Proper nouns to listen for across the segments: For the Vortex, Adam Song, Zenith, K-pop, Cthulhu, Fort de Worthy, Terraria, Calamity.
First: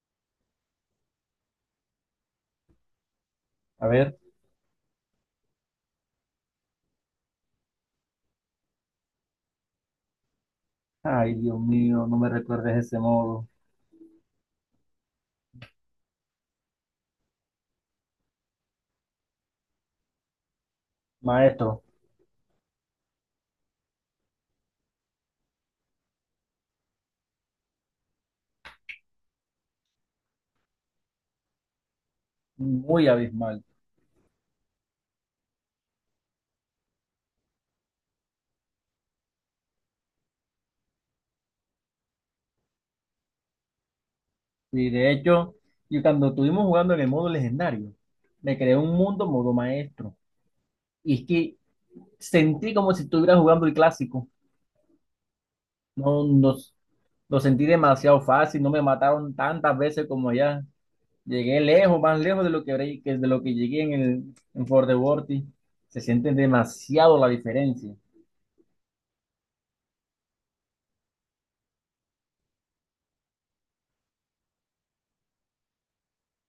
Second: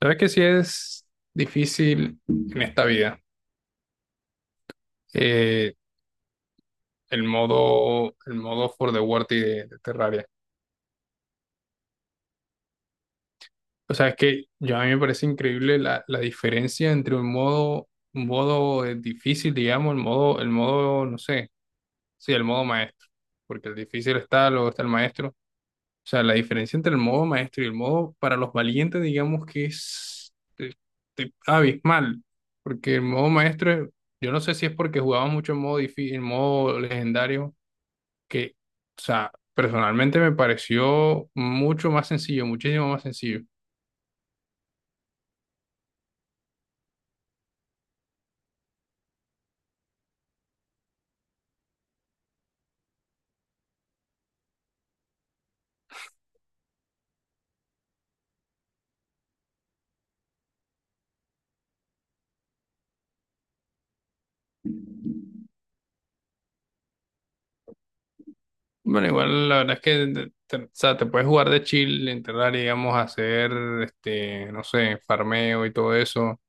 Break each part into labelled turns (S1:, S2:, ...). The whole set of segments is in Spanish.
S1: Sabes que sí es difícil en esta vida
S2: A ver,
S1: eh, el modo for the worthy de Terraria.
S2: ay Dios mío, no me recuerdes de ese modo.
S1: O sea, es que yo a mí me parece increíble la diferencia entre un modo, un modo difícil, digamos, no sé,
S2: Maestro,
S1: sí, el modo maestro. Porque el difícil está, luego está el maestro. O sea, la diferencia entre el modo maestro y el modo para los valientes, digamos que es abismal, porque el
S2: muy
S1: modo
S2: abismal.
S1: maestro, yo no sé si es porque jugaba mucho en modo difícil, en modo legendario, que, o sea, personalmente me pareció mucho más sencillo, muchísimo más sencillo.
S2: Y de hecho, cuando estuvimos jugando en el modo legendario, me creé un mundo modo maestro. Y es que sentí como si estuviera jugando el clásico. No, no, lo sentí demasiado fácil, no me mataron tantas veces como allá. Llegué lejos, más lejos de lo que, habré- que de lo que llegué en el en Fort de Worthy. Se siente demasiado la diferencia.
S1: Bueno, igual la verdad es que te, o sea, te puedes jugar de chill, entrar, digamos, a hacer, este, no sé, farmeo y todo eso,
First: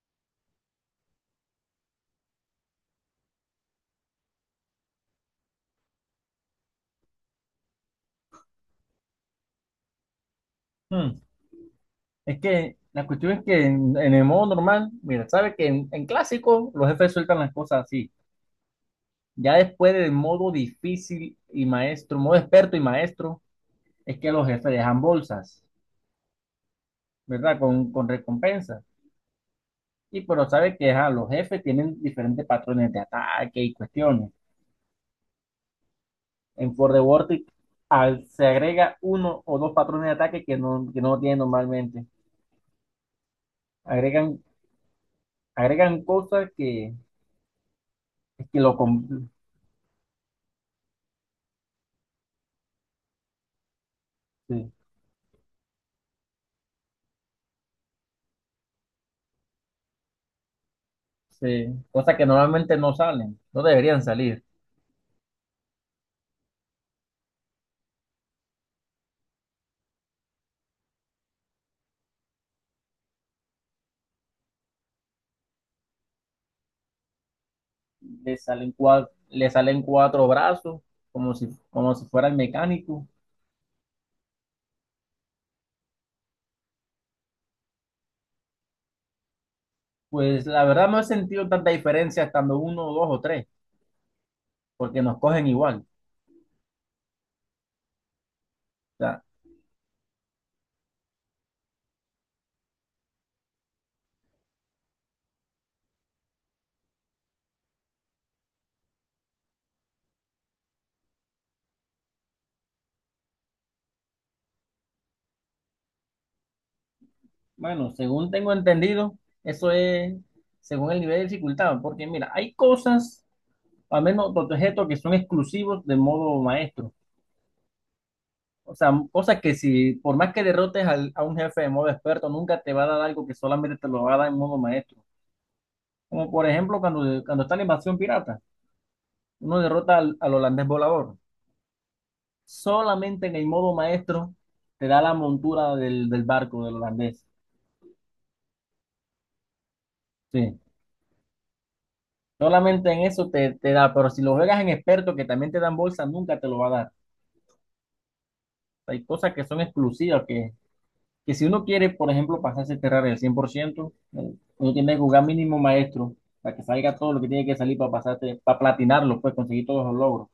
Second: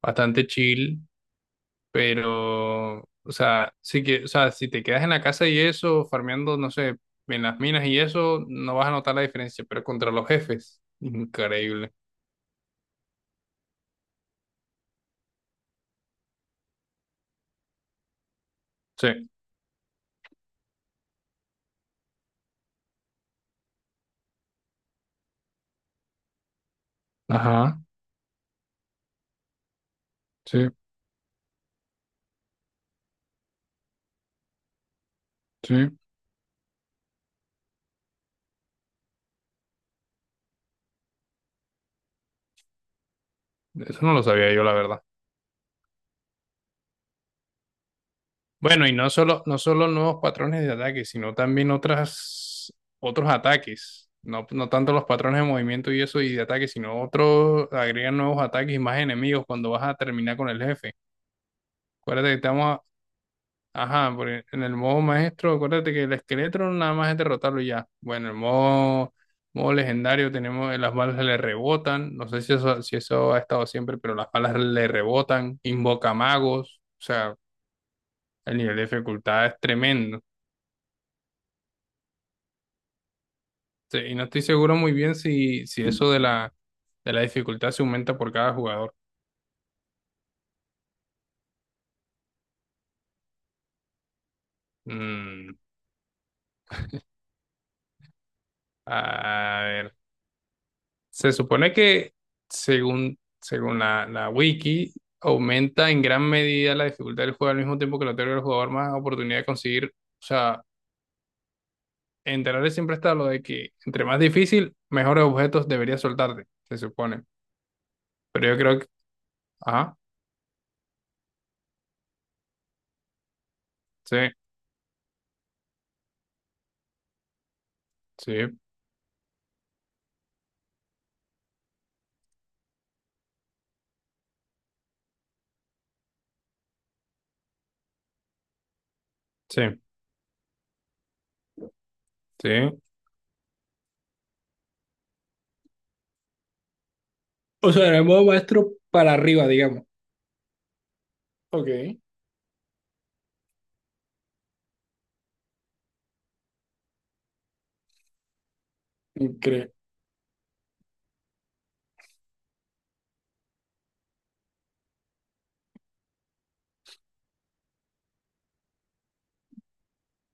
S1: bastante chill. Pero, o sea, sí que, o sea, si te quedas en la casa y eso, farmeando, no sé, en las minas y eso, no vas a notar la diferencia, pero contra los jefes,
S2: Hmm.
S1: increíble.
S2: Es que la cuestión es que en el modo normal, mira, sabe que en clásico los jefes sueltan las cosas así.
S1: Sí,
S2: Ya después del modo difícil y maestro, modo experto y maestro, es que los jefes dejan bolsas, ¿verdad?
S1: ajá,
S2: Con recompensas. Y pero
S1: sí,
S2: sabe que ajá, los jefes tienen diferentes patrones de ataque y cuestiones.
S1: sí.
S2: En For the Vortex se agrega uno o dos patrones de ataque que no tienen normalmente.
S1: Eso no lo
S2: Agregan,
S1: sabía yo, la verdad.
S2: agregan cosas que, que lo...
S1: Bueno, y no
S2: compl-
S1: solo, no solo nuevos patrones de ataque, sino también otras, otros ataques. No, no
S2: sí.
S1: tanto los patrones de movimiento y eso y de ataque, sino otros agregan nuevos ataques y más enemigos cuando vas a terminar con el jefe.
S2: sí. cosas que
S1: Acuérdate que
S2: normalmente
S1: estamos.
S2: no salen, no deberían
S1: Ajá,
S2: salir.
S1: porque en el modo maestro, acuérdate que el esqueleto nada más es derrotarlo y ya. Bueno, en el modo, modo legendario tenemos, las balas le rebotan, no sé si eso, si eso ha estado siempre, pero las balas le rebotan, invoca magos, o sea,
S2: Le
S1: el
S2: salen
S1: nivel de
S2: cuatro,
S1: dificultad
S2: le
S1: es
S2: salen
S1: tremendo.
S2: cuatro brazos, como si fuera el mecánico.
S1: Sí, y no estoy seguro muy bien si, si eso de la dificultad se aumenta por cada jugador.
S2: Pues la verdad no he sentido tanta diferencia estando uno, dos o tres, porque nos cogen
S1: Mm,
S2: igual. O sea,
S1: a ver. Se supone que, según, según la wiki, aumenta en gran medida la dificultad del juego al mismo tiempo que le otorga al jugador más oportunidad de conseguir. O sea, en Terraria siempre está lo de que entre más difícil, mejores objetos deberías soltarte, se supone.
S2: bueno, según
S1: Pero
S2: tengo
S1: yo creo que...
S2: entendido, eso
S1: Ajá,
S2: es según el nivel de dificultad, porque mira, hay cosas, al
S1: sí,
S2: menos los objetos que son exclusivos de modo maestro.
S1: sí,
S2: O sea, cosas que si, por más que derrotes a un jefe de modo experto, nunca te va a dar algo que solamente te lo va a dar en modo maestro. Como por ejemplo cuando está la invasión pirata, uno
S1: sí,
S2: derrota al holandés volador.
S1: sí.
S2: Solamente en el modo maestro te da la montura del barco del holandés.
S1: O sea, en el modo maestro para arriba, digamos.
S2: Sí.
S1: Ok,
S2: Solamente en eso te da, pero si lo juegas en experto, que también te dan bolsa, nunca te lo va a dar. Hay cosas que son
S1: increíble.
S2: exclusivas, que si uno quiere, por ejemplo, pasarse a Terraria al 100%, uno tiene que jugar mínimo maestro para que salga todo lo que tiene que salir para pasarte, para platinarlo, pues conseguir todos los logros.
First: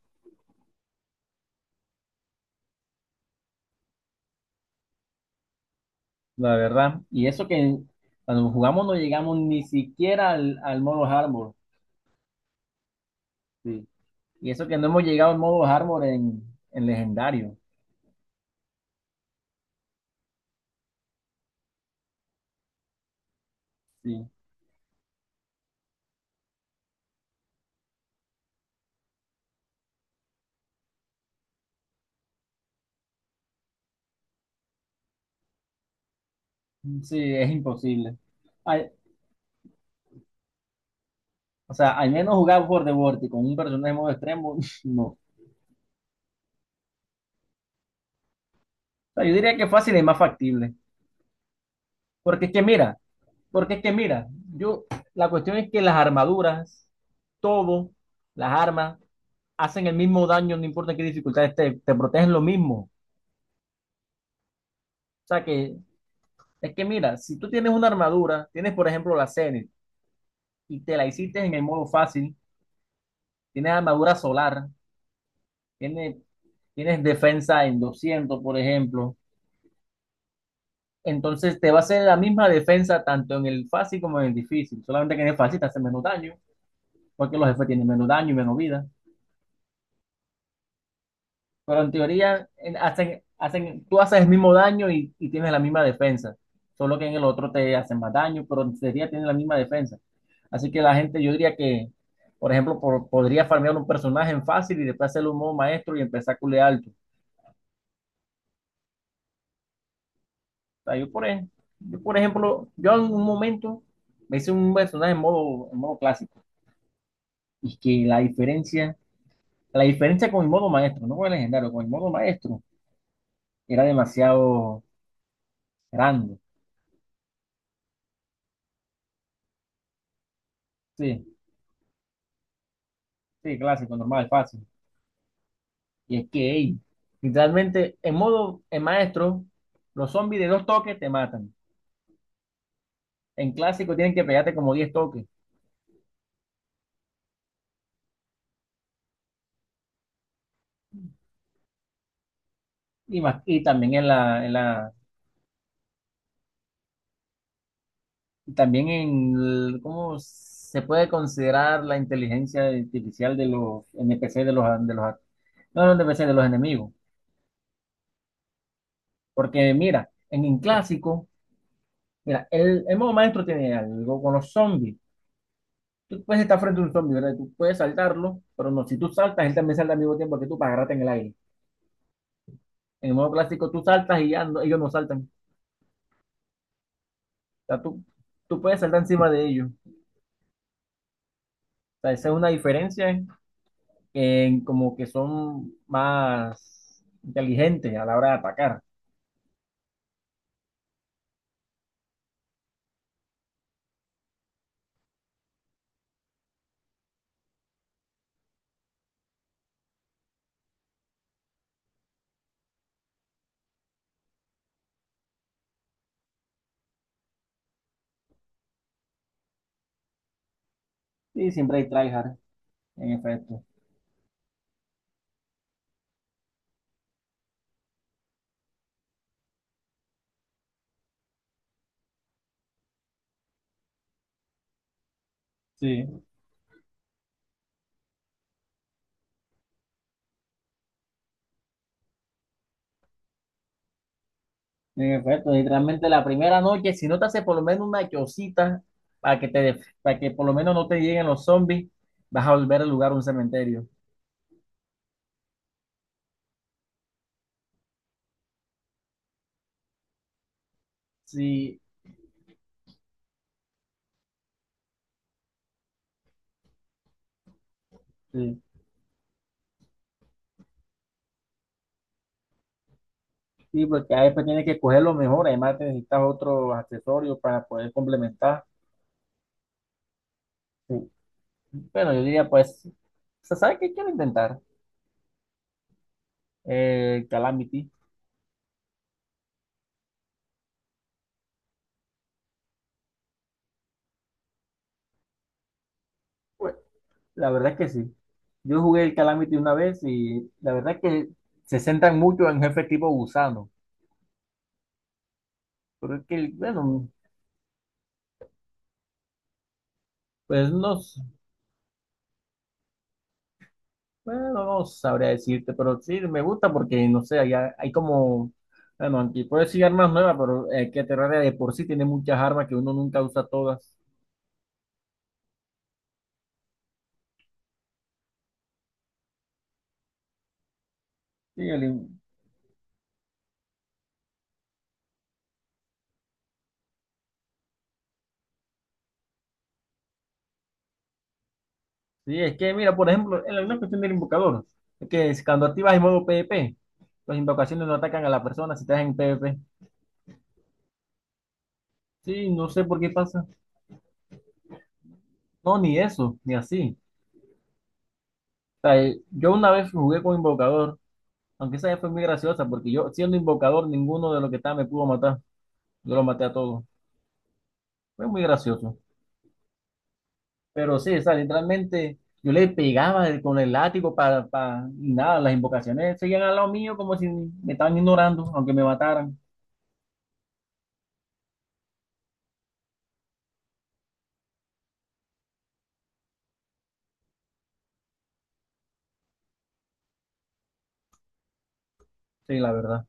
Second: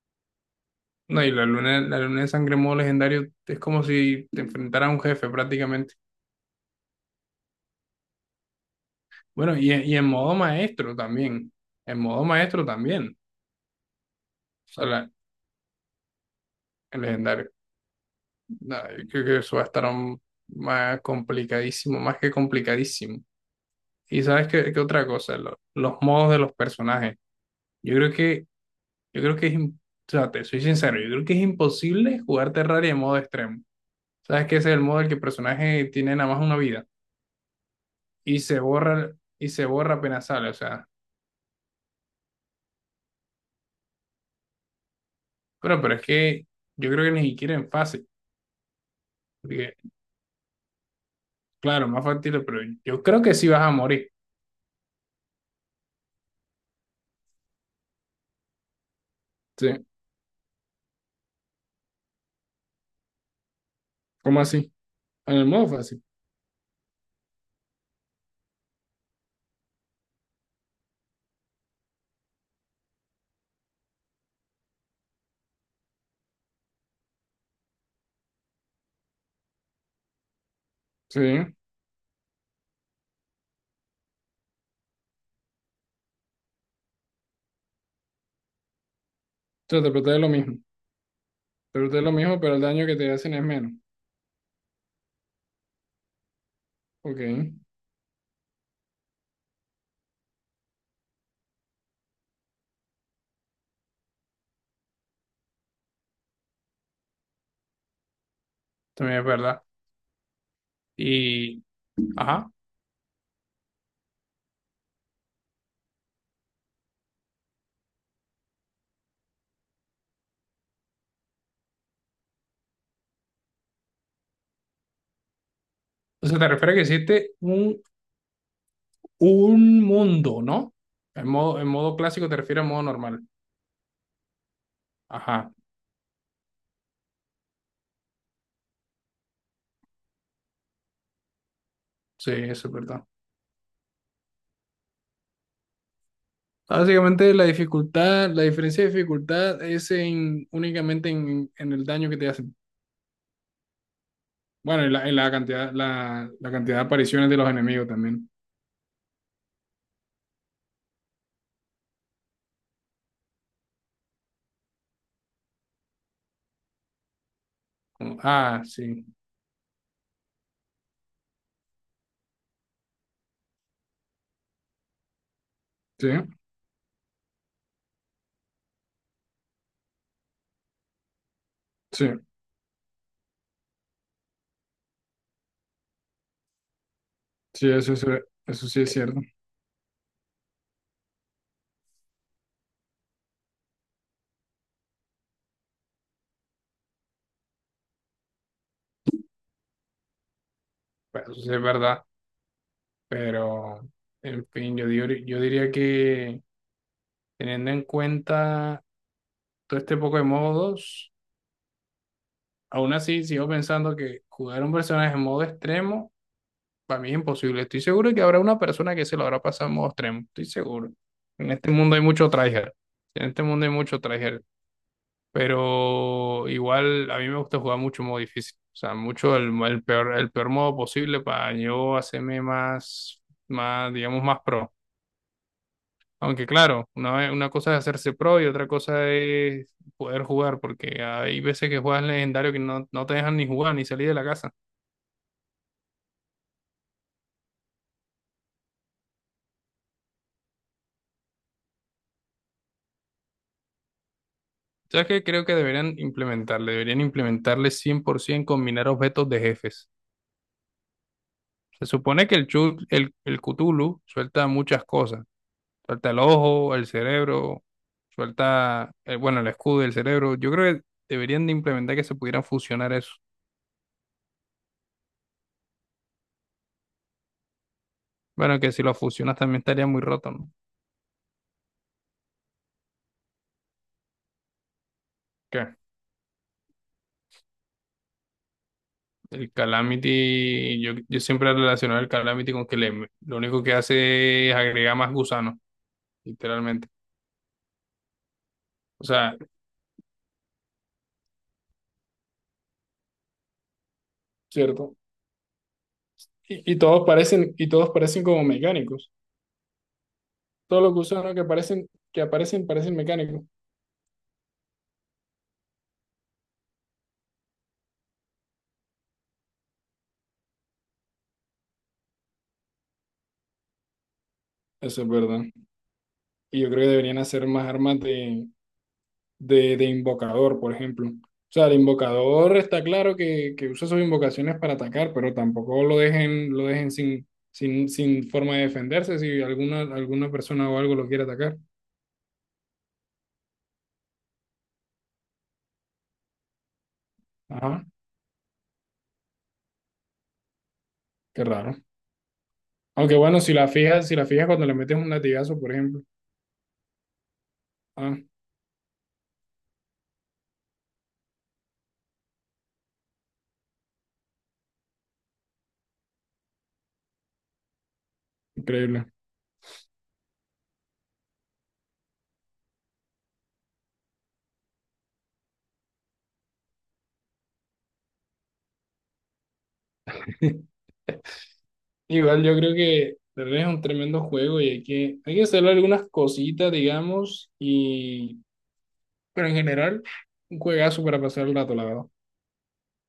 S1: No, y la luna de sangre en modo legendario es como si te enfrentara a un jefe prácticamente.
S2: La verdad. Y eso que cuando jugamos no llegamos
S1: Bueno,
S2: ni
S1: y, y en
S2: siquiera
S1: modo
S2: al
S1: maestro
S2: modo
S1: también.
S2: hardcore.
S1: En modo maestro también.
S2: Sí. Y eso
S1: O
S2: que
S1: sea,
S2: no hemos llegado al modo hardcore en
S1: el legendario.
S2: legendario.
S1: Nada, yo creo que eso va a estar aún más complicadísimo, más que complicadísimo. Y
S2: Sí.
S1: sabes qué, qué otra cosa, los modos de los personajes. Yo creo que, yo creo que es, o sea, te soy sincero, yo creo que es imposible jugar Terraria en modo extremo. Sabes que ese es el modo en el que el personaje tiene nada más una vida
S2: Sí, es imposible.
S1: y se
S2: Al-
S1: borra, y se borra apenas sale. O sea,
S2: o sea, al menos jugar por the Vortex con un personaje en modo extremo, no. O
S1: bueno, pero es que yo creo que ni siquiera en fácil.
S2: sea, yo diría que fácil es más factible.
S1: Claro, más factible,
S2: Porque es
S1: pero
S2: que mira,
S1: yo creo que sí vas a
S2: porque es que
S1: morir.
S2: mira, yo, la cuestión es que las armaduras, todo, las armas,
S1: Sí.
S2: hacen el mismo daño, no importa qué dificultad esté, te protegen lo mismo.
S1: ¿Cómo así?
S2: O
S1: En
S2: sea
S1: el modo
S2: que
S1: fácil.
S2: Es que mira, si tú tienes una armadura, tienes por ejemplo la Zenith y te la hiciste en el modo fácil, tienes armadura solar, tienes, tienes defensa en 200, por ejemplo,
S1: Sí. O
S2: entonces te va a hacer la misma defensa tanto en el fácil como en el difícil, solamente que en el fácil te hace menos daño, porque los jefes tienen menos daño y menos vida,
S1: sea, te protege lo mismo. Te
S2: pero en
S1: protege lo mismo,
S2: teoría
S1: pero el daño que te
S2: hacen,
S1: hacen es menos.
S2: hacen, tú haces el mismo daño y tienes la misma defensa, solo que en
S1: Ok.
S2: el otro te hacen más daño, pero en teoría tienes la misma defensa. Así que la gente, yo diría que, por ejemplo, podría farmear un personaje en fácil y después hacerle un modo maestro y empezar a culear alto. O
S1: También es verdad.
S2: sea,
S1: Y.
S2: yo, por
S1: Ajá.
S2: ejemplo, yo en un momento me hice un personaje en modo, clásico. Y que la diferencia con el modo maestro, no con el legendario, con el modo maestro, era demasiado
S1: O
S2: grande.
S1: sea, te refieres a que existe un mundo, ¿no?
S2: Sí,
S1: En modo clásico te refieres a modo normal.
S2: sí, clásico, normal, fácil.
S1: Ajá.
S2: Y es que, ey, literalmente, en modo en maestro, los zombies de dos toques te matan.
S1: Sí, eso es verdad.
S2: En clásico tienen que pegarte como 10 toques.
S1: Básicamente la dificultad, la diferencia de dificultad es en, únicamente en el daño que te hacen.
S2: Y también en la, en
S1: Bueno,
S2: la,
S1: y la cantidad, la cantidad de apariciones de los enemigos también.
S2: cómo se puede considerar la inteligencia artificial de los NPC de los, no, no NPC de los enemigos.
S1: Como, ah, sí,
S2: Porque mira, en un clásico, mira, el modo maestro tiene algo con los zombies.
S1: sí,
S2: Tú puedes estar frente a un zombie, ¿verdad? Tú puedes saltarlo, pero no, si tú saltas, él también salta al mismo tiempo que tú para agarrarte en el aire.
S1: sí,
S2: En el modo clásico, tú saltas y ellos no saltan. O
S1: sí,
S2: sea,
S1: eso,
S2: tú,
S1: eso,
S2: tú
S1: eso
S2: puedes
S1: sí es
S2: saltar
S1: cierto.
S2: encima de ellos. O sea, esa es una diferencia, como que son más inteligentes a la hora de atacar.
S1: Pues, eso sí es verdad. Pero, en fin, yo, yo diría que teniendo en cuenta todo este poco de modos, aún así sigo pensando que jugar un personaje en modo extremo para mí es imposible. Estoy seguro que habrá una persona que se lo habrá pasado en modo extremo. Estoy seguro. En
S2: Sí,
S1: este
S2: siempre hay
S1: mundo hay mucho
S2: tryhard,
S1: tryhard.
S2: en
S1: En este
S2: efecto.
S1: mundo hay mucho tryhard. Pero igual a mí me gusta jugar mucho modo difícil. O sea, mucho el peor modo posible para yo hacerme más, más, digamos, más pro.
S2: Sí.
S1: Aunque claro, una cosa es hacerse pro y otra cosa es poder jugar, porque hay veces que juegas legendario que no, no te dejan ni jugar ni salir de la casa.
S2: En efecto, y realmente la primera noche, si no te hace por lo menos una chocita para para que por lo menos no te lleguen los zombies, vas a volver al lugar un cementerio.
S1: ¿Sabes qué? Creo que deberían implementarle 100% combinar objetos de jefes.
S2: Sí,
S1: Se supone que el Cthulhu suelta muchas cosas. Suelta el ojo, el cerebro,
S2: Sí,
S1: suelta, bueno, el escudo y el cerebro. Yo creo que deberían de implementar que se pudieran fusionar eso.
S2: sí, porque a veces tienes que coger lo mejor, además te necesitas otros accesorios para poder
S1: Bueno,
S2: complementar.
S1: que si lo fusionas también estaría muy roto, ¿no?
S2: Sí. Bueno, yo diría, pues, ¿se sabe qué quiero intentar?
S1: ¿Qué?
S2: Calamity.
S1: El Calamity, yo siempre he relacionado el Calamity con que le, lo único que hace es agregar más gusanos, literalmente.
S2: La verdad es que sí. Yo jugué
S1: O
S2: el
S1: sea,
S2: Calamity una vez y la verdad es que se centran mucho en jefe tipo gusano.
S1: ¿cierto?
S2: Pero es que, bueno,
S1: Y todos parecen como mecánicos.
S2: pues
S1: Todos
S2: no,
S1: los gusanos que aparecen, parecen mecánicos.
S2: bueno, no sabría decirte, pero sí me gusta porque, no sé, hay como, bueno, aquí puedo decir armas nuevas, pero que Terraria de por sí tiene muchas armas que uno nunca usa todas.
S1: Eso es verdad. Y yo creo que deberían hacer más armas de invocador, por ejemplo. O sea,
S2: Sí,
S1: el invocador está claro que usa sus invocaciones para atacar, pero tampoco lo dejen, lo dejen sin, sin, sin forma de defenderse si alguna, alguna persona o algo lo quiere atacar.
S2: sí, es que, mira, por ejemplo, en una cuestión del invocador, es que es cuando activas el modo PvP, las
S1: Ajá,
S2: invocaciones no atacan a la persona si estás en PvP.
S1: qué raro.
S2: Sí, no sé por qué
S1: Aunque bueno,
S2: pasa.
S1: si la fijas, si la fijas cuando le metes un latigazo, por
S2: No, ni
S1: ejemplo.
S2: eso, ni así.
S1: Ah,
S2: O sea, yo una vez jugué con invocador, aunque esa vez fue muy graciosa, porque yo siendo invocador, ninguno de los que estaba me pudo matar. Yo lo maté a todos. Fue muy gracioso.
S1: increíble.
S2: Pero sí, o sea, literalmente yo le pegaba con el látigo para, y nada, las invocaciones seguían al lado mío como si me estaban ignorando, aunque me mataran.
S1: Igual yo creo que de verdad es un tremendo juego y hay que hacerle algunas cositas, digamos, y pero en general, un juegazo para pasar el rato, la verdad.
S2: Sí, la verdad.